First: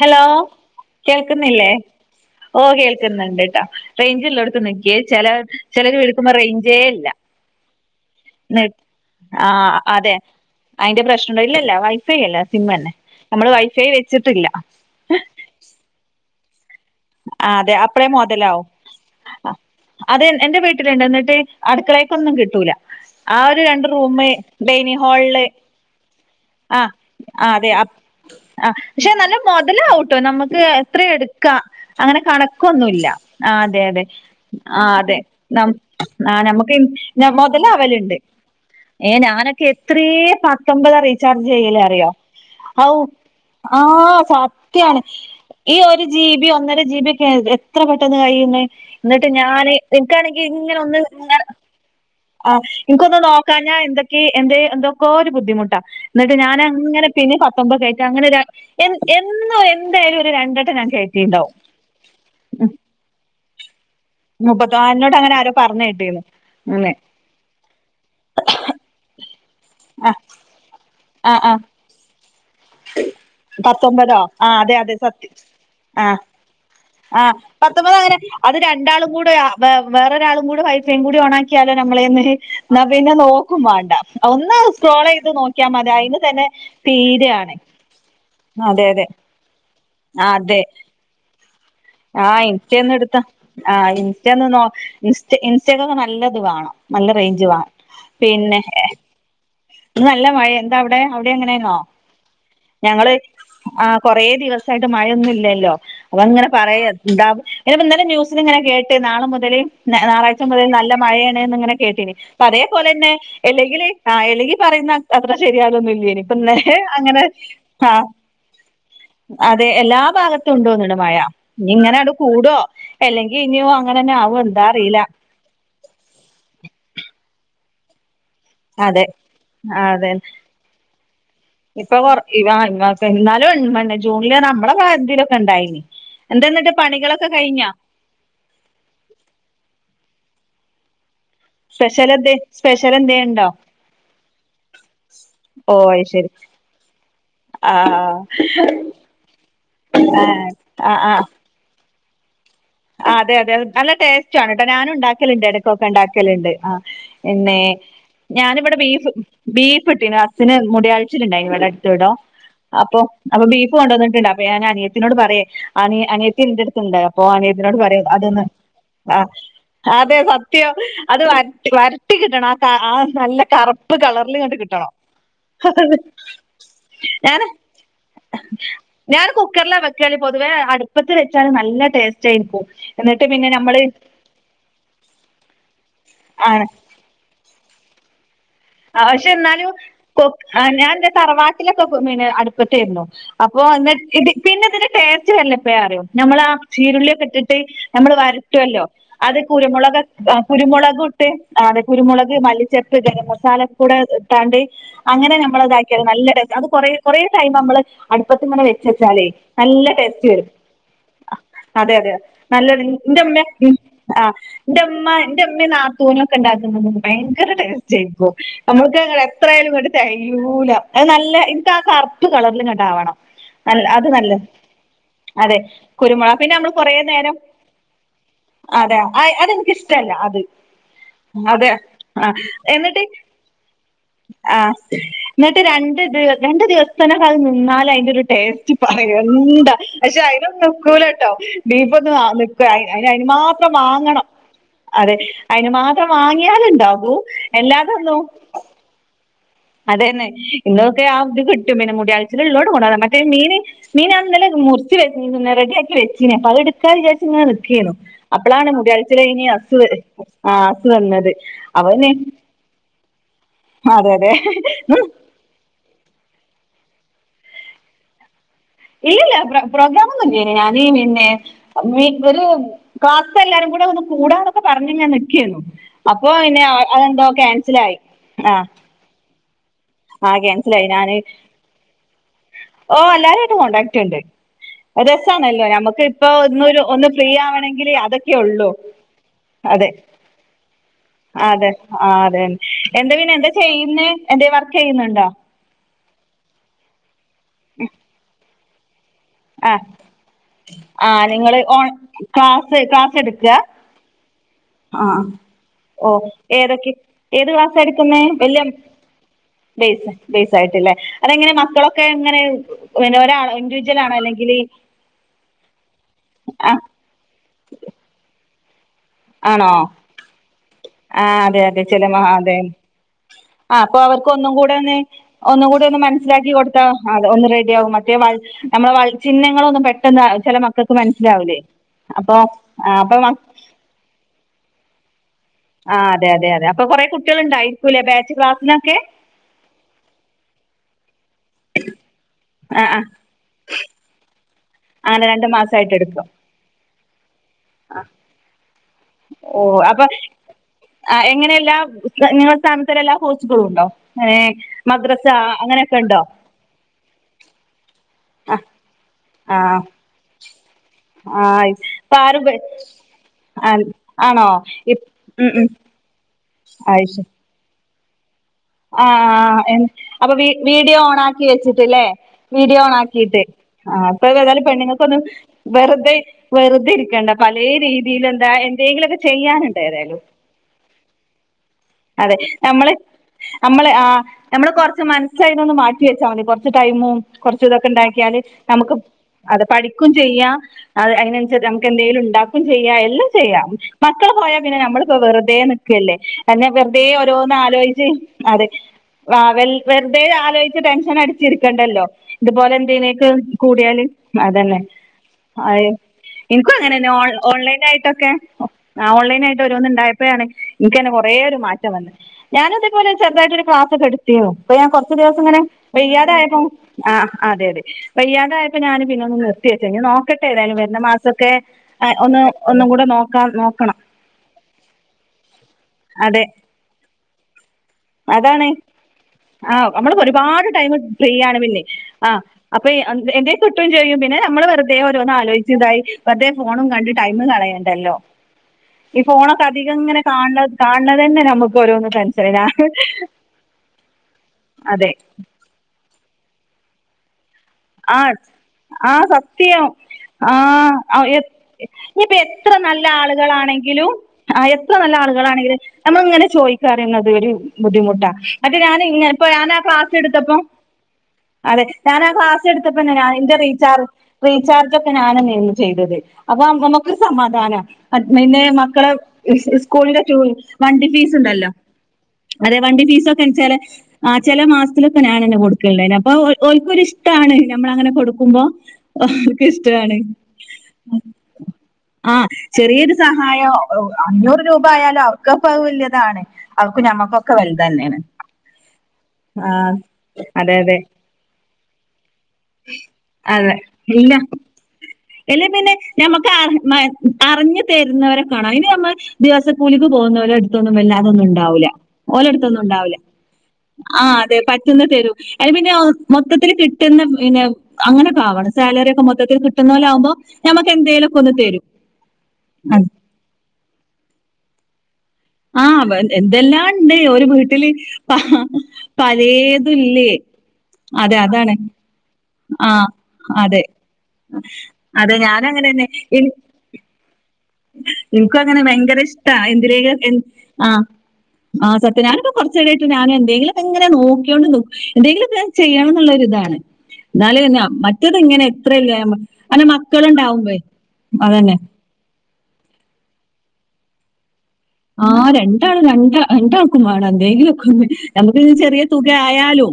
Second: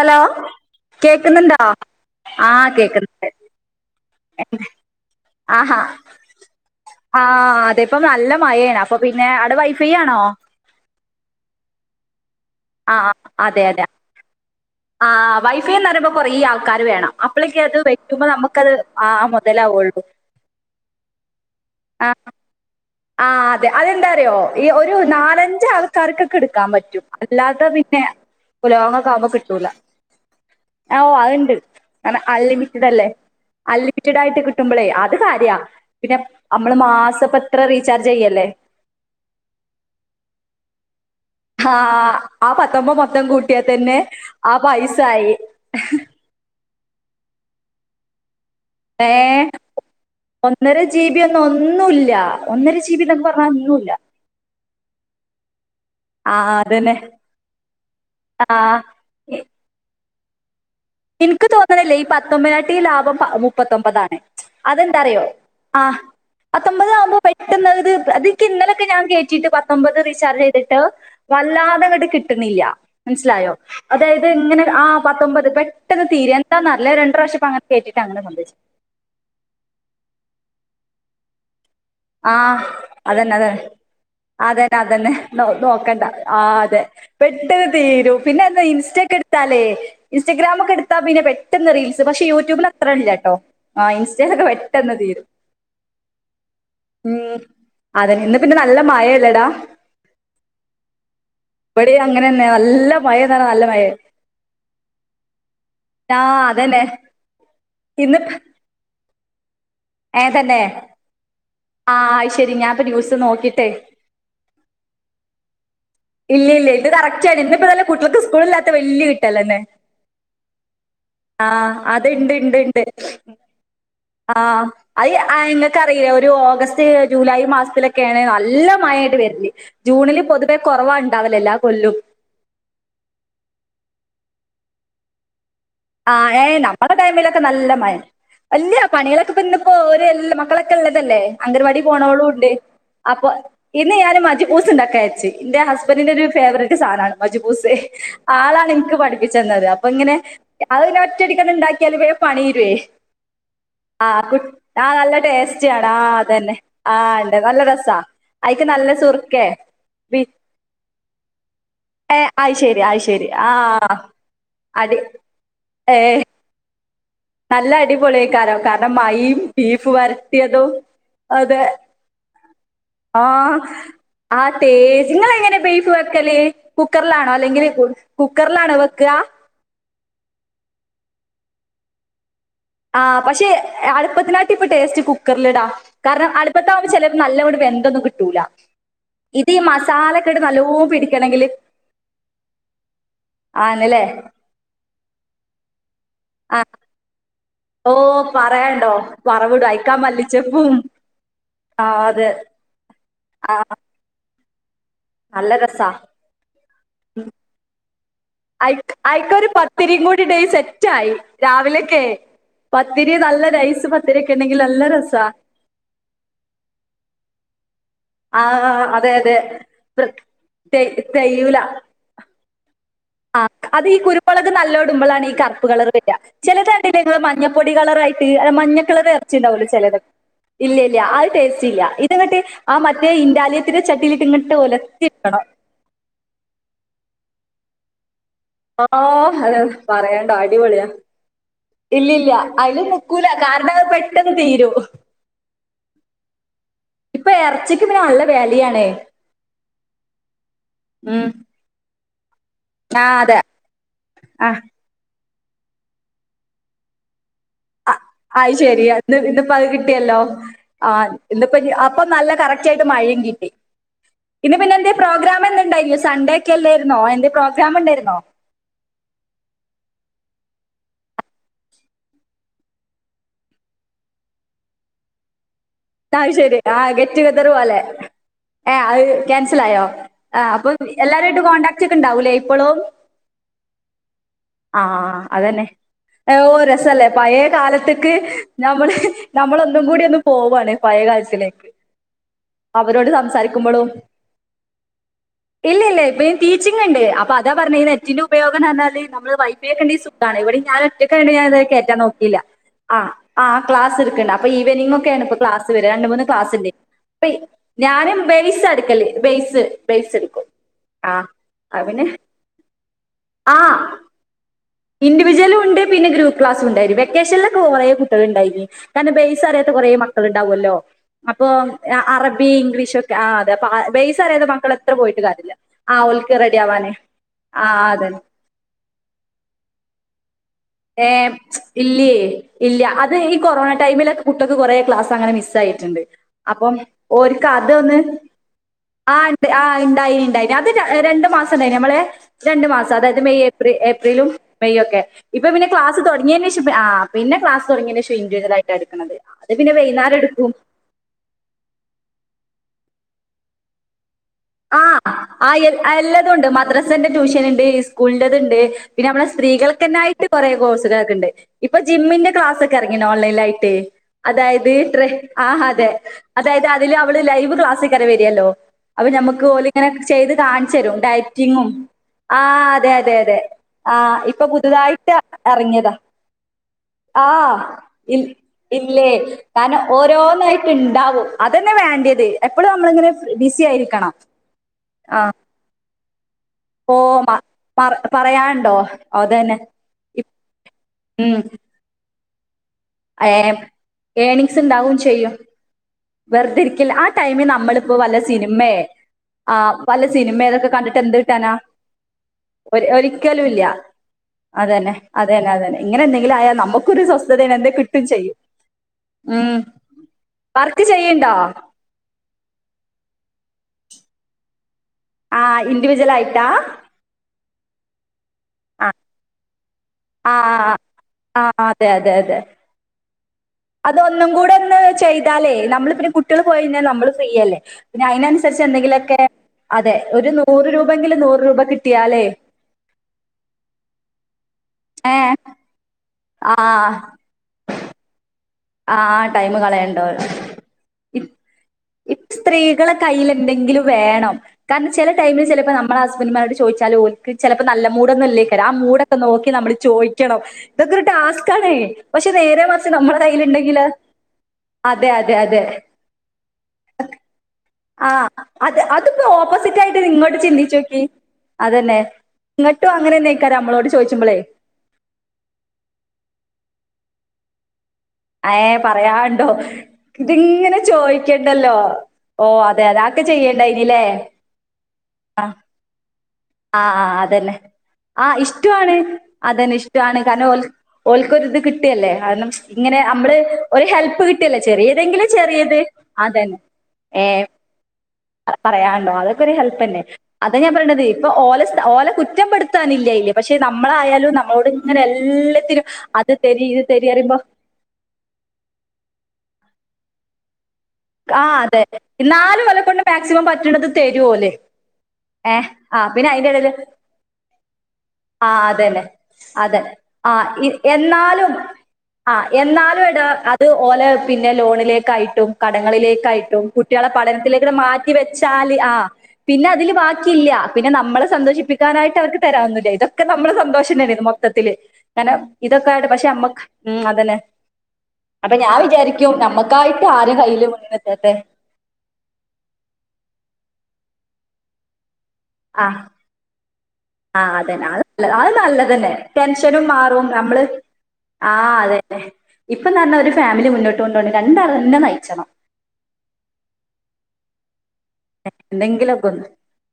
Hello കേക്കുന്നുണ്ടോ കേൾക്കുന്നില്ലേ ആ ഓ കേക്കുന്നുണ്ട് കേൾക്കുന്നുണ്ട്ട്ടോ റേഞ്ചിളളടുത്ത് നിക്കെ ചെല ആഹാ ചെലര് വിളി ക്കുമ്പം റൈഞ്ചേ ഇല്ല ആ അതെ ഇപ്പം നല്ല മയയാണ് അപ്പൊ പിന്നെ ആ അവടെ വൈഫൈ അതെ ആണോ അയിന്റെ പ്രശ്നുണ്ട് ഇല്ലില്ല വൈഫൈ അല്ല സിംമ് തന്നെ ആ നമ്മള് വൈഫൈ വെച്ചിട്ടില്ല ആഹ് വൈഫൈന്ന്റുമ്പോ കൊറേ ആൾക്കാര് വേണം ആ അപ്പളേക്കും അതെ അത് അപ്പളേ വയ്ക്കുമ്പോ മൊതലാവും നമുക്കത് ആ മൊതലാവുള്ളൂ അത് എന്റെ വീട്ടിലുണ്ട് എന്നിട്ട് അടുക്കളേയ്ക്കൊന്നും കിട്ടൂല ആ ആഹ് ഒരു അതെ രണ്ട് അതെന്താ റൂമ് അറിയോ ഈ ഒരു ഡൈനിങ് ഹോളില് നാലഞ്ച് ആൾക്കാർക്കൊക്കെ എടുക്കാൻ ആഹ് പറ്റും ആഹ് അല്ലാത്ത അതെ ആഹ് പിന്നെ അ ലോങ്ങൊക്കെ പക്ഷെ ആവുമ്പോ നല്ല കിട്ടൂല മൊതലാവൂട്ടോ നമുക്ക് ഓ എത്രേം അതുണ്ട് എടുക്കാം അങ്ങനെ കാരണം അൺലിമിറ്റഡ് കണക്കൊന്നുവില്ല അല്ലേ ആഹ് അതെ അതെ അൺലിമിറ്റഡ് ആയിട്ട് ആ കിട്ടുമ്പോളേ അത് അതെ കാര്യാ നമു പിന്നെ ആഹ് നമ്മള് നമ്മുക്ക് മാസം ആ ഇപ്പൊ മൊ എത്ര റീചാർജ് തലാവലുണ്ട് ചെയ്യല്ലേ ഏഹ് ഞാനൊക്കെ എത്രേ പത്തൊമ്പത് റീ ചാർജ് ആ ചെയ്യലാ അറിയോ ആ ഔ പത്തമ്മ മൊത്തം കൂട്ടിയാ തന്നെ ആഹ് ആ സത്യാണ് പൈസായി. ഈ ഒരു ജിബി ഒന്നര ജിബി ഒക്കെ എത്ര പെട്ടെന്നാ കഴിയുന്നേ ഏ എന്നിട്ട് ഞാന് നിനക്ക്ണെങ്കി ഒന്നര ഇങ്ങനെ ഒന്ന് ജി ബി ഒന്നും ഒന്നൂല്ല. ആഹ ഒന്നര ജി ബി എനിക്ക്ന്ന് എന്നൊക്കെ പറഞ്ഞാ നോക്കാ ഞാൽ. ഒന്നൂല്ല. ക്ക് എ എന്തൊക്കെ ഒരു ബുദ്ധിമുട്ടാ ആ എന്നിട്ട് അതന്നെ. ഞാനൻങ്ങനെ പിന്നെ പതൊമ്പത് കയറ്റ അങ്ങനെ ആ എന്നും എന്തായാലും ഒരു രണ്ടട്ടം ഞാൻ കേട്ടു. എനിക്ക് തോന്നണല്ലേ ഈ പത്തൊമ്പതാട്ടി ലാഭം മുപ്പത്തൊമ്പത ആാണ്. മുപ്പത്താ എന്നോട് അതെന്താറിയോ അങ്ങനെ ആരോ ആ് പറഞ്ഞ് കേട്ടീന്ന് പത്തൊമ്പത അങ്ങനെ പെട്ടന്ന് അത് അത്ഇന്നലക്കെ കേ് പത്തൊമ്പത് ആഹ് റീചാർജ് ചെയ്തിട്ട്. ആഹ് വൺ ആഹ് ലാ അതങ്ങട്ട് കിട്ടുന്നില്ല മനസിലായോ പത്തൊമ്പതോ അതായത് ആഹ് ഇങ്ങനെ അതെ ആ അതെ സത്യം പത്തൊമ്പത് പെ ആഹ് ആഹ് പത്തൊമ്പത് കേറ്റിയിട്ട് അങ്ങനെ സംഭവിച്ചത്. അ രണ്ടാളും കൂടെ വേ വേറൊരാളും കൂടി വൈഫൈയും കൂടി ഓണാക്കി യാലോ നമ്മളേന്ന് ആഹ് ഇന്നാ പിന്നെ അതന്നെ അതന്നെ നോക്കും മാണ്ട ഒന്ന് അതന്നെ അതന്നെ സ്ക്രോളെയ്ത് നോ നോക്കിയാ മതി നോക്കണ്ട അയിനു തന്നെ ആഹ് അതെ പെട്ടെ തീരാണ് ന്ന് തീരും പിന്നർഞ്ഞാ അതെ അതെ ഇൻസ്റ്റക്കെ ഇട്ത്താലെ അതെ ഇസ്റ്റാഗ്രാമൊക്കെ ഇടുത്താ പിന്നെ പെട്ടെന്ന് റീൽസ് പക്ഷെ ആഹ് യൂട്യൂബിൽ അത്ര ഇൻസ്റ്റയെന്നും എടുത്ത ഇല്ലട്ടോ ആഹ് ഇൻസ്റ്റയിലൊക്കെ ഇൻസ്റ്റന്ന് പെട്ടെന്ന് തീരും ഇസ് ഇൻസ്റ്റക്കൊക്കെ നല്ലത് വാണം. നല്ല ഉം റെയ്ഞ്ച് വാണം അതന്നെ ഇന്ന് പിന്നെ നല്ല എ മഴയല്ലേടാ ഇന്ന് നല്ല മഴ എന്താ അവിടെ? അവിടം അങ്ങനെയണോ? ഇവിടേം അങ്ങനെന്നെ നല്ല ഞങ്ങള് മഴന്ന് പറഞ്ഞാ നല്ല മഴ ആഹ് കൊറേ ദിവസാ രണ്ടീസായിട്ട് മഴയൊന്നും ഇല്ലല്ലോ? അപ്പ ആഹ് അങ്ങനെ പറയാ അതന്നെ എന്താ പിന്നെപ്പൊ ഇന്ന് ന്യൂസിലിങ്ങനെ കേട്ട് നാളെ മുതല് ഏഹ് ഞായറാഴ്ച തന്നെ മുതല് നല്ല മഴയാണ്ന്ന് ഇങ്ങനെ ആഹ് കേട്ടീനി അപ്പ അയ്ശരി ഞാൻപ്പൊ അതേപോലെന്നെ ന്യൂസ് നോക്കിട്ടേ എല്ലെങ്കില് ആഹ് എല്ലെങ്കി പറയുന്ന അത്ര ശരിയാവലൊന്നും ഇല്ലേനി ഇല്ല ഇല്ല ഇപ്പെന്നെലെ ഇത് അങ്ങനെ കറക്റ്റാണ് ഇന്നിപ്പോ നല്ല ആഹ് കുട്ടികൾക്ക് സ്കൂളില്ലാത്ത വല്യ കിട്ടലന്നെ അതെ എല്ലാ ഭാഗത്തും ഉണ്ടോന്ന്ണ് മഴ ഇഞ്ഞ് ആഹ് അത് ഇങ്ങനാണ്ട് ഇണ്ട് കൂടോ ഇണ്ട് ഇണ്ട് എല്ലെങ്കി ഇനിയും അങ്ങനെന്നെ ആവോ എന്താ അറീല്ല. അത് ആഹ് ഇങ്ങക്കറിയില്ലേ ഒരു ഓഗസ്റ്റ് ജൂലൈ മാസത്തിലൊക്കെ നല്ല അതെ മഴാട്ട് വെരല് അതെ ജൂണില് പൊതുവേ കൊറവ ഇണ്ടാവല് എല്ലാ കൊല്ലും. ഇങ്ങൊക്കെ എന്നാലും മെ ജൂണില് നമ്മളെ പതിയിലൊക്കെ ഉണ്ടായിന്. ആഹ് ഏയ് നമ്മടെ ടൈമിലൊക്കെ നല്ല മഴയാ ഇല്ല്യ പണികളൊക്കെ ഇന്ന് ഇപ്പോ ഓര് എല്ല മക്കളൊക്കെ ഇള്ളതല്ലേ? അംഗൻവാടി സ്പെഷ്യൽ പോണോളും എന്തെ ഇണ്ട് സ്പെഷ്യൽ എന്തേ അപ്പൊ ഉണ്ടോ ഇന്ന് ഞാന് മജ്ബൂസ് ഇണ്ടാക്ക വിജാര്ച്ച് ജന്റെ ഓ ഹസ്ബൻഡിന്റെ ഒരു അയ്ശരി ഫേവറേറ്റ് സാനാണ് മജ്ബൂസ് ആ ആളാണ് ഇൻക്ക് പഠിപ്പിച്ചെന്നത് അപ്പൊ ഇങ്ങനെ ആ അത് ആ പിന്നെ ഒറ്റടിക്കാണ്ട് ഇണ്ടാക്കിയാല് വേം പണി തീരുവേ ആഹ് അതെ അതെ നല്ല ആ കു ടേസ്റ്റുംവാണ് ട്ടോ ആ ഞാനും നല്ല ഇണ്ടാക്കലുണ്ട് ടേസ്റ്റ് ആണ് എടക്കൊക്കെ ആ ഇണ്ടാക്കല്ണ്ട് അതന്നെ ആഹ് ആ ഉണ്ട് നല്ല പിന്നെ. രസാ അയിക്ക് ഞാനിവിടെ നല്ല ബീഫ് സുർക്കെ ബീഫ് കിട്ടീണ് പി ഹസ്സിന് മുടിയാൾച്ചില്ണ്ടായിനി ഇവിടെ അട്ത്ത് എവ്ടോ ഏ അത് ശരി അപ്പൊ അത് ശരി അപ്പൊ ആ ബീഫ് കൊണ്ടുവന്നിട്ട്ണ്ട് അപ്പൊ ഞാന് അടി അനിയത്തിനോട് പറയേ ഏ അനി അനിയത്തി ഇന്റെ അട്ത്ത്ണ്ട് അപ്പോ അ നല്ല നിയത്തിനോട് പറയ് അതൊന്ന് അടിപൊളിയേക്കാരം കാരണം ആഹ് മയിം ബീഫ് അതെ വരട്ടിയതും സത്യം അത് അതെ വര ട്ടി കിട്ടണം ആഹ് ആ നല്ല കറുപ്പ് കളർല് ആ ഇങ്ങട്ട് കിട്ടണം. കുക്കർലാണോ ഞാന് അല്ലെങ്കില് കുക്കറിലാണോ വെക്ക? കുക്കർലാ വെക്കല് പൊതുവേ അടുപ്പത്ത് വെച്ചാല് നല്ല ടേസ്റ്റായിരിക്കും. ആഹ് എന്നിട്ട് പക്ഷെ പിന്നെ നമ്മള് അട്‌പ്പത്തിനാ ട്ടും ഇപ്പ ടേസ്റ്റ് കുക്കറിലിടാ കാരണം ആണ് അടുപ്പത്താകുമ്പോ ചെലേപ്പം നല്ലോം ഇങ്ങട്ട് വെന്തൊന്നും കിട്ടൂല. ആഹ് പക്ഷെ ഇത് ഈ എന്നാലും കൊ മസാലൊക്കെ ഇട്ട് ആഹ് നല്ലോം ഞാൻ ഇന്റെ പിടിക്കണെങ്കില് തറവാട്ടിലൊക്കെ പിന്നെ അടുപ്പത്തേരുന്നു അപ്പൊ ആണ്ല്ലേ എന്ന്ട്ട് ഇതി പിന്നെ ഇതിന്റെ ടേസ്റ്റ് വരല് എപ്പയാ അറിയോ? നമ്മള് ആ ചീരുള്ളിയൊക്കെ ഇട്ട് ട്ട് ഓ നമ്മള് വരട്ടുവല്ലോ പറയാണ്ടോ അത് വറവിടും അയ്ക്കാ കുരുമുളക് മല്ലിച്ചപ്പും കുരുമുളക് ഇട്ട് ആഹ് അതെ കുരുമുളക്, മല്ലിച്ചെപ്പ്, ഗരം ആ മസാലക്കെ കൂടെ ഇട്ടാണ്ട്. അങ്ങനെ നല്ല രസാ നമ്മള്താക്കിയല് നല്ല ടേസ്റ്റാ അത് കൊറേ കൊറേ ടൈം നമ്മള് അടുപ്പത്തിങ്ങനെ വെച്ച് അയ്ക്ക് വച്ചാലേ അയ്ക്കൊരു നല്ല പത്തിരിയും കൂടി ടേസ്റ്റ് ഇടേൽ വരും സെറ്റായി അതെ രാവിലെക്കെ അതെ നല്ല ടേസ്റ്റ് പത്തിരി നല്ല ഇന്റെമ്മയൊ നൈസ് പത്തിരിയൊക്കെ ആഹ് ഉണ്ടെങ്കിൽ നല്ല ഇന്റെമ്മ രസാ ഇന്റെ ഇമ്മിം, നാത്തൂനൊക്കെ ഇണ്ടാക്കുന്നത് ഭയങ്കര ടേസ്റ്റ അയിന് ആ നമുക്ക് അതെ ഇങ്ങട്ട് അതെ എത്രായാലും ഇങ്ങട്ട് പ്ര തെയ്യൂല തെയ് അത് നല്ല ഇൻക്ക് ആഹ് കറു പ്പ് കളറ്ല് ഇങ്ങട്ടാവണം. ആഹ് അത് ഈ കുരുമുളക് നല്ലോ ഇടുമ്പളാണ് ഈ അതെ കറുപ്പ് കളർ വെര കുരുമുളക് പിന്നെ ചെലത് നമ്മള് കൊറേ കണ്ടില്ലേ ഇങ്ങള് നേരം മഞ്ഞപ്പൊടി കളറായിട്ട് അതെ മഞ്ഞക്കളറ് എറച്ചിണ്ടാവൊല്ലോ ചെലത്? അതെനിക്കിഷ്ടല്ല അത് ഇല്ല്യല്ല അത് ടേസ്റ്റ് അതെ ഇല്ല്യ ഇത് ഇങ്ങട്ട് ആഹ് മറ്റേ ഇന്റാലിയ ത്തിന്റെ ചട്ടീല് ആഹ്, എന്നിട്ട് രണ്ട് രണ്ട ദിവസനൊക്കെ അത്, നിന്നാല അയിന്റെ ഒരു ടേസ്റ്റ്. റ്റ ആ അത് പറയണ്ട. പക്ഷെ പറയണ്ട അയിനോന്നും അടിപൊളിയാ നക്കൂല കേട്ടോ, ബീഫ് ഇല്ല ഒന്ന് ഇല്ല നക്ക അതിൽ അതിന് നിക്കൂല മാത്രം കാരണം അത് വാങ്ങണം. പെട്ടെന്ന് തീരും അതെ അതിന് മാത്രം വാങ്ങിയാല ഉണ്ടാവൂ, എല്ലാതന്നു വെലി ആണ്. അതെ ന്നെ, ഇന്നൊക്കെ ആഹ് ഉം അവധ കിട്ടും പിന്നെ, മുടിയൾ ള്ളോണ്ട് കൊണ്ടോയതാണ്. ആ മറ്റേ അതെ മീന് മീൻ, ഞാൻ ആ ഇന്നലെ മുറിച് ർച്ചു വെച്ചീന്, റെഡിയാക്കി വെച്ചീന്. അപ്പൊ, അത് എടുക്കാ വിചാരിച്ചു ങ്ങനെ ക്കെന്നു അത് അപ്പോളാണ് മുടി ശരിയാ ഇന്ന് കളച്ചിൽ കഴിഞ് ഇന്നിപ്പോ അത് അസു, കിട്ടിയല്ലോ ആഹ്, അസു വന്നത്. അപ്പൊ പിന്നെ ഉച്ചയിട്ട് മഴയും കിട്ടി. അഹ്, അതെ, അതെ ഇന്ന് പിന്നെ എന്തെ, പ്രോഗ്രാം എന്തെ ണ്ടായിന്നോ, സൺഡേ ഒക്കെ അല്ലായിരുന്നോ? എന്തെ പ്രോഗ്രാം ഉണ്ടരുന്നോ? ഇല്ലി ല്ല പ്ര, പ്രോഗ്രാം ഒന്നും ഇല്ലയിന് ഞാനീ പിന്നെ അന്ന്, ഇവല് ക്ലാസ്ത്തെ എല്ലാരും കൂടെ ഒന്ന് കൂടാന്നൊക്കെ, പറഞ് ങ്ങനെ നിൽകനു. അപ്പൊ, അത് ശരി പിന്നെ ആ അത് അതെ ഗെറ്റ് ന്തോ ടുഗദർ ക്യാൻസല പോലെ ആയി. ഏ അത് ക്യാൻസൽ ആയോ? ആ ആഹ്, അപ്പൊ ക്യാൻസലായി ഞാന് എല്ലാവരുമായിട്ടും കോൺടാക്റ്റ് ഒക്കെ ണ്ടാവൂലേ ഇപ്പോളും. കോൺടാക്ട് ഉണ്ട്. ആഹ്, അതന്നെ, രസാണല്ലോ നമുക്ക് ഇപ്പൊ ഏ ഓ ഒന്നൊരു രസല്ലേ. ഒന്ന് ഫ്രീ പഴയ ആവണെങ്കില് കാലത്തക്ക് അതൊക്കെ ഉള്ളൂ നമ്മള്. നമ്മള് ഒന്നും അതെ കൂടി ഒന്ന് പോവാണ്. പഴയ അതെ, കാലത്തിലേക്ക് ആഹ്, അതെന്നെ, അവരോട് എന്താ, പിന്നെ, എന്താ സംസാരിക്കുമ്പോഴും ചെയ്യുന്ന എന്ത വർക്ക് ചെയ്യുന്നുണ്ടോ? ഇല്ല, ഇല്ല ഇപ്പ ടീച്ചിങ് ഉണ്ട്, അപ്പൊ അതാ പറഞ് ഈ നെറ്റിന്റെ ഉപയോഗംന്ന് പറഞ്ഞാല്. നമ്മള് വൈഫൈ ആ യൊക്കെ ണ്ട സുഗണ്. ഇവി ടെ ഞാൻ ആ ഒറ്റക് ആയോണ്ട് ഞാൻ അത് നിങ്ങള് ഓൺ കേറ്റാൻ നോക്കില. ക്ലാസ് ആഹ്, ക്ലാസ് എടുക്കുക ആഹ് ക്ലാസ ടുക്കണ്ട്. അപ്പ ഈവനിംഗങ് ആ ഒക്കെ യാണ് ഇപ്പൊ, ക്ലാസ്. രണ്ട് ഓ മൂന്ന് ക്ലാസ് ഇണ്ട്. ഏതൊക്കെ പ്പ ഏത് ക്ലാസ്സാ ഞാനും എടുക്കുന്നേ ബേയ് സ് എടുക്കല്, ബയ്സ് ബേയ്സ് എടുക്കും. യിട്ടല്ലേ. ആ അതെ ങ്ങനെ അത് മക്കളൊക്കെ പിന്നെ ഇങ്ങനെ പിന്നെ ഒരാളോ ഇൻറിവിജ്വൽ ആണോ? അല്ലെങ്കിൽ ഇൻഡിവിജ്വല ഉണ്ട്. പിന്നെ ഗ്രൂപ്പ് ക്ലാസ്സ ആ ഉണ്ടരുന്നു. വെക്കേഷ നിലൊക്കെ കുറെ കുട്ടികൾ ഉണ്ടായിരുന്നു. കാരണം ബേസ് ആണോ അറിയാത്ത കുറേ മക്കൾ ഉണ്ടാവുമല്ലോ? അപ്പൊ, അറബി ഇംഗ്ലീഷ് ഒക്കെ ആ അതെ ആഹ്, അപ്പൊ ബേസ് അവർക്ക് അറിയാത്ത ഒന്നും മക്കൾ കൂടെ എത്ര ഒന്ന് പോയിട്ട് കാര്യമില്ല ഒന്നും കൂടെ ആ ഒന്ന് ഓൽക്ക് മനസ്സിലാക്കി റെഡി കൊടുത്ത ആവാന് അത ഒന്ന് ആ റെഡി ആകും. അതെ മറ്റേ വൾ, നമ്മള വൾ ചിഹ്നങ്ങളൊന്നും പെട്ടെന്ന് ചില മ ഏ ഇല്യേ, ഇല്ല. ആ അത് അപ്പൊ മ ഈ കൊറോണ ടൈമിലൊക്കെ, കുട്ട്യേക്ക് കൊറേ ക്ലാസ് അങ്ങനെ മിസ് ആ ട്ട്ണ്ട്. അതെ അതെ അതെ അപ്പം അപ്പൊ കൊറേ കുട്ടികൾ ഓർക്ക് അത് ഒന്ന്. ഉണ്ടായിരിക്കൂലേ ബാച്ച് ക്ലാസ്സിനൊക്കെ ആഹ്, ആഹ്, ഇണ്ടായിന്, ഇണ്ടായിന് അത് രണ്ടു മാസ മാസ ണ്ടായിന്, നമ്മള്, രണ്ടു ആ മാസം ആ അതായത് മെയ് ഏപ്ര ഏപ്രിലും, മെയ് ഒക്കെ. അങ്ങനെ ഇപ്പ, രണ്ടു പിന്നെ, മാസമായിട്ട് ക്ലാസ് എടുക്കും തുടങ്ങിയന് ശ ആഹ്, പിന്നെ ക്ലാസ് തുടങ്ങിയതിന് ശേഷം, ഇൻഡവിജൽ ആയിട്ട് എടുക്കണത്. അത് പിന്നെ, വൈന്നേരം എടുക്കും. ആഹ്, എങ്ങനെ എല്ലാ നിങ്ങളുടെ സ്ഥാനത്ത് എല്ലാ ഹോസ്റ്ററ്റുകളും ഉണ്ടോ? ഏ മദ്രസ, അങ്ങനെയൊക്ക ണ്ടോ? മദ്രസന്റെ ട്യൂഷൻ ഉണ്ട്, സ് സ്കൂളിന്റെത് ആ ഇണ്ട്, പിന്നെ നമ്മുടെ ആ സ്ത്രീകൾക്ക് തന്നൊയിട്ട് കുറെ കോഴ്സുകളൊക്ക ഉണ്ട്. ആ ഇപ്പൊ ഇപ്പ ജിമ്മിന്റെ ആരും ക്ലാസ്. എറങ്ങീണ് ഓൺ ലൈൻ ആ ആയിട്ട്. ആണോ അതയത് ഇ ട്ര ഉം ആഹ്, ഉം അതെ, അതായത് അതില് അത് അവള് ശരി ലൈവ് ക്ലാസ. ക്ക വരല്ലോ? അപ നമുക് ആഹ് എ ഓല്ങ്ങനെ ചെയ്ത് അപ്പൊ വീ കാണിച് തരും, വീഡിയോ ഓണാക്കി ഡറ്റിങ്ങും വെച്ചിട്ട്ല്ലേ ആഹ്, വീഡിയോ അതെ, അതെ, അതെ. ഓണാക്കിട്ട് ആഹ്, ഇപ്പൊ ഇപ്പ, ഏതായാലും പുതുതായിട്ട് പെണ്ണുങ്ങൾക്കൊന്നും ഇറങ്ങിയതാ. വെറുതെ വെറുതെ ഇരിക്കണ്ട ആഹ്. പലേ ഇ രീതിയിലും എന്താ ഇല്ലേ, എന്തെങ്കിലൊക്കെ ചെയ്യാനുണ്ട് കാരണം ഏതായാലും ഓരോന്നായിട്ട് ഉണ്ടാവും. അതന്നെ വേണ്ടിയത് എപ്പോഴും നമ്മളിങ്ങനെ ബിസി നമ്മളെ ആയിരിക്കണം ആഹ്, നമ്മള് കുറച്ച് ആ മനസ് അ തിനൊന്ന് മാറ്റി വെച്ചാൽ മതി. കൊറ ച്ച് ഓ ടൈമും മ കൊർച് ഇതോക്ക പറ ഇണ്ടാക്കിയാല് പറയാണ്ടോ? നമുക്ക് അതന്നെ. അതെ പഠി ക്കും ചെയ്യാം അത് ഉം അഴിനൻസര്ച്ച് നമുക്ക് എന്തെലും ഇണ്ട ക്കും ചെയ്യ എല്ലം ഏഹ് ചെയ്യാ മക്കള് പോയാ ഏർണിങ്സ് പിന്നെ ഇണ്ടാവും നമ്മള് പ്പ ചെയ്യും. വെറ്തെ നി ക്കല്ലേ എന്നാ വെറ്തെ ഓരോന്ന് ആലോയിച്ച് മ്മേ ആ വെൽ വെർതെ ആലോയ്‌ച്ച് ടെൻഷൻ കിട്ടാനാ? അടിച്ചിരിക്കണ്ടല്ലോ ഇതുപോലെ ഒരി എന്ത്നേക്ക് ഒരിക്കലും ഇല്ല. കൂടിയാല് അതന്നെ അതന്നെ അതന്നെ. അയ് ഇങ്ങനെ എന്തെങ്കിലും ആയാൽ ഇൻക്കും നമുക്കൊരു അങ്ങനെന്നെ ഓൺ സ്വസ്ഥതേണ് എന്തേ ഓൺലൈൻ കിട്ടും ആയിട്ടൊക്കെ ചെയ്യും. ആ ഉം ഓൺലൈനായിട്ട് ഓരോന്ന് ഇണ്ടായപ്പയാണ് വർക്ക് ഇൻക്കന്നെ കോറേ ചെയ്യ്ണ്ടോ? ഒര് മാ വന്ന് ഞാനു ഇതെ പൊലെ ചെർതായിട്ടൊരു ക്ലാസ്സക്കേ ഇട്ത്തീന്നു ഇപ്പ ഞാൻ കൊർ ർച്ച് ദിവസം ഇങ്ങനെ ആഹ് ഇൻഡിവിജ്വൽ ആയിട്ടാ? വയ്യാതായപ്പം ആ അതെ അതെ വയ്യാതായപ്പ ആഹ് ഞാന് പിന്നെ നിർ ത്തി വെച്ച് ഇഞ് നോക്കട്ടെ ആഹ് ഏതായാലും വര്ന മാസോക്കെ ആഹ് അ ഒന്ന് ഒന്നും കൂടെ നോക്കാം നോ അത് ഒന്നും കൂടെ ഒന്ന് ചെയ്താലേ നമ്മള് പിന്നെ കുട്ടിയള് അതെ പോയി കയിഞ്ഞാ നമ്മള് ഫ്രീ അല്ലേ പിന്നെ അയിനൻസര്ച്ച് അതാണ് എന്തെങ്കിലോക്കെ ആ അതെ നമ്മള് ഒരു ഒരുപാട് നൂറ് രൂബെങ്കില് നൂറ് രൂപ കിട്ടിയാലേ അപ്പയ്‌ അ എന്തെ കിട്ടും ചെയ്യും പിന്നെ നമ്മള് വെർതെ ഓരോന്ന് ഏഹ് ആലോയ്ച് ഇതായി വെർതെ ഫോണും ആഹ് കണ്ട് ടൈമ് കളയണ്ടല്ലോ ഈ ആഹ് ടൈമ് ഫോണൊക്ക അധികം കളയണ്ട. ഇങ്ങനെ കാൺണ ഇപ് കാൺണതന്നെ നമ്മുക്ക് ഓരോന്ന് ഇപ്പ ട്ടെ സ്ത്രീകളെ കയ്യില് എന്തങ്കിലും വേണം കാര്ണം ചെല അതെ ടൈമില് ചെലപ്പൊ നമ്മള ഹസ്ബൻഡുമാരോട് ചോയിച്ചാല് ഓൽ ക്ക് ചെലപ്പം നല്ല ആ മൂടന്നും അല്ലയ്‌ക്കാരം ആ മൂടക്ക നോക്കി നമ്മള് ചോയിക്കണം ഇതക്ക ഒരു ടാസ്ക് ആണേ ഇഞ്ഞിപ്പ എത്ര നല്ല ആള്കളാണെങ്കിലും ആ എത്ര അതെ നല്ല അതെ അതെ. ആളുകളാണെങ്കിലും നമ്മള് ഇങ്ങനെ ചോയിക്കാ പറിണത് ഒര് ആ ബുദ്ധിമുട്ട അത് ഞാന് ഇങ അതിപ്പോ ഇപ്പ ഞാന് ഓപ്പോസിറ്റ് ആ ആയിട്ട് ക്ലാസ് ഇങ്ങോട്ട് എടുത്തപ്പം ചിന്തിച്ചോക്കി അതെ അതന്നെ ഞാന ആ ക്ലാസ് ഇങ്ങട്ടും എടുത്തപ്പന്നെ ഞാ അയിന്റെ അങ്ങനെന്നേക്കാരം നമ്മളോട് റീചാർജ് ചോദിച്ചുമ്പളേ റി റീച്ചാർജക്കെ ഞാനന്നെനി ചെയ്തത് അപ്പ നമ്മക്ക് ഒര് സമാധാനാ ഏ പിന്നെ മക്കളെ പറയാണ്ടോ ഇസ്‌ ഇസ്കൂളിലെ ട്യൂ ഇതിങ്ങനെ വണ്ടി ഫീസ് ഇണ്ടല്ലോ ചോദിക്കണ്ടല്ലോ ഓ അതെ വണ്ടി അതൊക്കെ ഫീസൊക്കെ ചേലെ ചെയ്യണ്ടായിനില്ലേ ആ ചെലെ മാസ്ത്തിലോക്കെ ആ ഞാനന്നെ കൊട്ക്കല്ണ്ടായിനിയെ അപ്പം ഓൽ ആ ആ ഓൽക്കൊരിഷ് ഷ്ടാണ് അതന്നെ ഞമ്മള അങ്ങന ആ കൊടുക്കുമ്പോ ഇഷ്ടുവാണ് ഓൽക്ക് അതന്നെ ഇഷ്ടാണ് ഇഷ്ടുവാണ് കാരണം ഓൽ ഓൽക്കൊരിത് കിട്ടിയല്ലേ ആ കാരണം ഇങ്ങനെ ചെറീരു നമ്മള് സഹായം ഒരു ഹെൽപ്പ് കിട്ടിയല്ലേ അഞ്ഞൂറ് രൂപ ആയാലും ചെറിയതെങ്കിലും അവർക്കപ്പ ചെറിയത് അത് വല്ല്യതാണ് അതന്നെ അവർക്കും ഏ ഞമ്മക്കോക്ക വൽതന്നെണ് പറയാണ്ടോ അതക്കോര് ഹെൽപല്ലേ അതാ ഞാൻ അതെ അതെ പറിണത് ഇപ്പ ഓല ഓല കുറ്റപ്പെട്ത്താനില്ലയില് പക്ഷേ അതെ ഇല്ല നമ്മളായാലും നമ്മളോട് ഇങ്ങനെ ഇല്ലേ എല്ലത്തിനും പിന്നെ അത് തെരി ഇത് തെരി പറയുമ്പം തര്ന്ന വരെ കാണാം അയിന് നമ്മള് ദിവസ കൂലിക്ക് പോവുന്നവരെ ത്തൊന്നും ആ വല്ലതൊന്നും അതെ ഇണ്ടാവൂല ഓല എന്നാലും എട്ത്തൊന്നും ഓലെ കൊണ്ട് ഇണ്ടാവുല മാക്സിമം പറ്റണത് ആ തരും ഓല് അതെ പറ്റുന്ന തരും ഏഹ് അത് പിന്നെ ആ അയിന്റെ എടേല് മൊത്തത്തില് കിട്ട്ന്ന പിന്നെ അങ്ങനക്ക ആ ആവണം അതന്നെ സാലറി ഒക്ക മൊത്തത്തില് കി അതെ ആ എ എന്നാലും ആ എന്നാലും ഇത് അ ത് ഓലെ പിന്നെ ലോണിലേക്കായിട്ടും ആഹ് കടങ്ങളിലേക്കായിട്ടും എന്തെല്ലാം കുട്ടിയള ഉണ്ട് ഒരു പഠനത്ത്ലേക് വീട്ടില് മാറ്റി പ വെച്ചാല് ആ പിന്നെ അതില് ബാക്കി പലേതുല്ലേ ഇല്ല്യ പിന്നെ നമ്മള അതെ അതാണ് സന്തോഷിപ്പക്കാനായിട്ട് അവര്ക്ക് തരാവുന്നില്ലേ ആഹ് ഇതൊക്ക നമ്മള അതെ സന്തോഷന്നെണ് മൊത്തത്തില് അതെ കാര്ണം ഇതൊക്കാട്ട് ഞാനങ്ങനെന്നെ പക്ഷെ അമ്മക്ക് ഉം അതന്നെ അപ്പൊ ഇൻക്കു ഞാൻ അങ്ങന ഭയങ്കര വിചാരിക്കും ഇഷ്ടാ നമ്മക്കായിട്ട് എന്ത്‌ലെങ്കിലൊക്കെ എൻ ആരും കയ്യില് ആ മുന്നിലെത്തട്ടെ ആ സത്യം ഞാനിപ്പ കൊർച്ചാലായിട്ട് ഞാന് എന്തേങ്കിലൊക്കെ ഇങ്ങനെ നോക്ക്യോണ്ട് നിക് എന്തെങ്കിലും ല്ലം ആ ചെയ്യണം ന്ന്ള്ളര് ഇതാണ് ആഹ് ന്നാലന്ന അതന്നെ അത് നല്ലത് മറ്റത് അത് ഇങ്ങനെ നല്ലതന്നെ എത്രല്ല്യാ നമ്മ അന ടെൻഷനും മക്കള്ണ്ടാവുമ്പെ അതന്നെ ഇപ്പന്നർഞാ ഒരു ഫാമിലി മുന്നോട്ട് കൊണ്ടോണെ രണ്ടാളന്നെ നയിച്ചണം എന്താലംരണ്ട രണ്ടാക്കും വേണം ന്തലക്കുന്നു നമുക്ക് ചെറിയ തുക ആയാലും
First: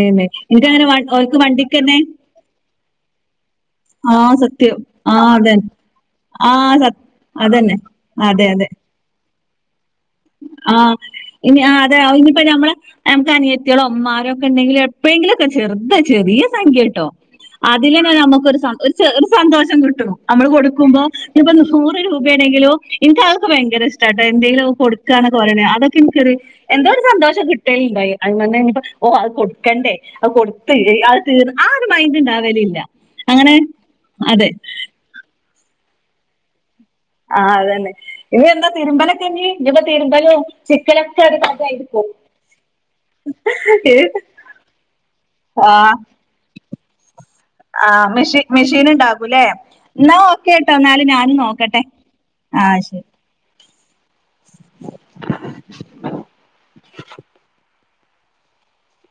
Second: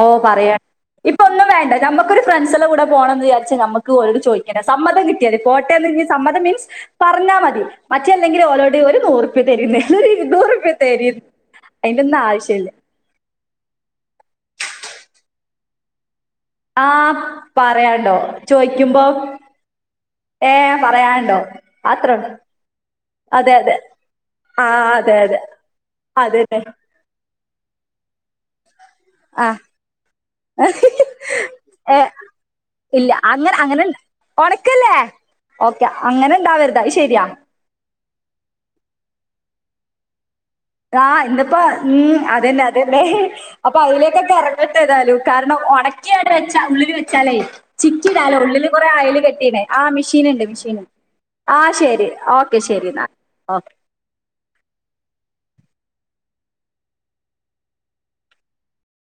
ഓ പറിയ എനിക്കങ്ങനെ വ ഇപ്പ ഓർക്ക് ഒന്നും വേണ്ട വണ്ടിക്കന്നെ നമ്മുക്കൊരു ഫ്രണ്ട്സല്ലാം കൂട പോണംന്ന് വിചാരിച്ചനമക്ക് ക ഔട് ആ ചോദിക്ക സത്യം ആ സമ്മതംകിട്ടിയത് അതെ പോട്ടയന്ന് സമ്മത ആ മീൻസ് സ പറഞ്ഞാ മതി അതന്നെ മറ്റെല്ലെങ്കില അതെ അതെ. ഓളെ ട് ഒര് നൂറുപി തരീന്ന് ങ്ഹ് ഇരുന്നൂറുപി ആഹ് തരി അതിന്റെ ഒന്നും ആവശ്യല്ല നമക്ക് അനിയത്തിയളോ ഉമ്മ രെ ക്കെണ്ടെങ്കിലും എപ്പ യങ്കിലുംക്കെ ചെറുത ചെറിയ ചെറിയ സഖ്ട്ടോ ആഹ് അതിൽന്ന പറയാണ്ടോ നമക്ക് ചോയിക്കുമ്പോ ര്സന്തോഷം കിട്ടും നമ്മള് ഏഹ് കൊടുക്കുമ്പോ പറയാണ്ടോ ഇപ്പോ നൂറ് അത്രള്ളൂ രൂപയണെങ്കലോ ഇന്റെ ആൾക്ക് അതെ അതെ ഭയങ്കര ഇഷ്ടട്ട എന്തെലും ആഹ് കൊട് അതെ അതെ [unintelligible] അതൊക്കെ ഇൻക്കൊരു അതന്നെ എന്തോ ഒരു സന്തോഷം കിട്ടല്ണ്ടായി അയിമെന്ന് ഇഞ്ഞ് ഇപ്പ ഓഹ് അത് ആഹ് കൊടുക്കണ്ടേ അത് കൊടുത്ത് അത് തീ ആ ഒരു ഏ മൈന്റ് ഇണ്ടാവലില്ല, അങ്ങനെ അതെ ഒണക്കല്ലേ ഓക്കെ അങ്ങനെ ഇണ്ടാവര്തെ അഹ് ശെരിയാ ആഹ് അതന്നെ ഇനി എന്താ തിര്മ്പലൊക്കെ ഇനി, ഇനി ഇപ്പ തിര്മ്പലും ആഹ് ഇന്ന്പ്പ ഉം അതന്നെ അതന്നെ ഹെ ഹെ അപ്പ കഥയായിരിക്കും അതിലേക്കെക്ക എറ ങ്ങട്ടെ ഏതാലു കാരണം ആഹ് ഒണക്കി ആണ്ട് വെച്ച ഉള്ളില് വെച്ചാലേ ആഹ് ചിക്കിടാല്ലോ മെഷീൻ ഉള്ളില് മെഷീൻ കൊറേ അയല് ഉണ്ടാകൂല്ലേ കെട്ടീണ്. ആ എന്നാ മിഷീന് ഇണ്ട് ഓക്കെ മിഷീന് ട്ടോ ഇണ്ട് എന്നാല് ഞാനും ആഹ് നോക്കട്ടെ ശെരി ഓ ക്കെ ആഹ് ശെരി ശരി ഇന്നാ ഓക്കെ.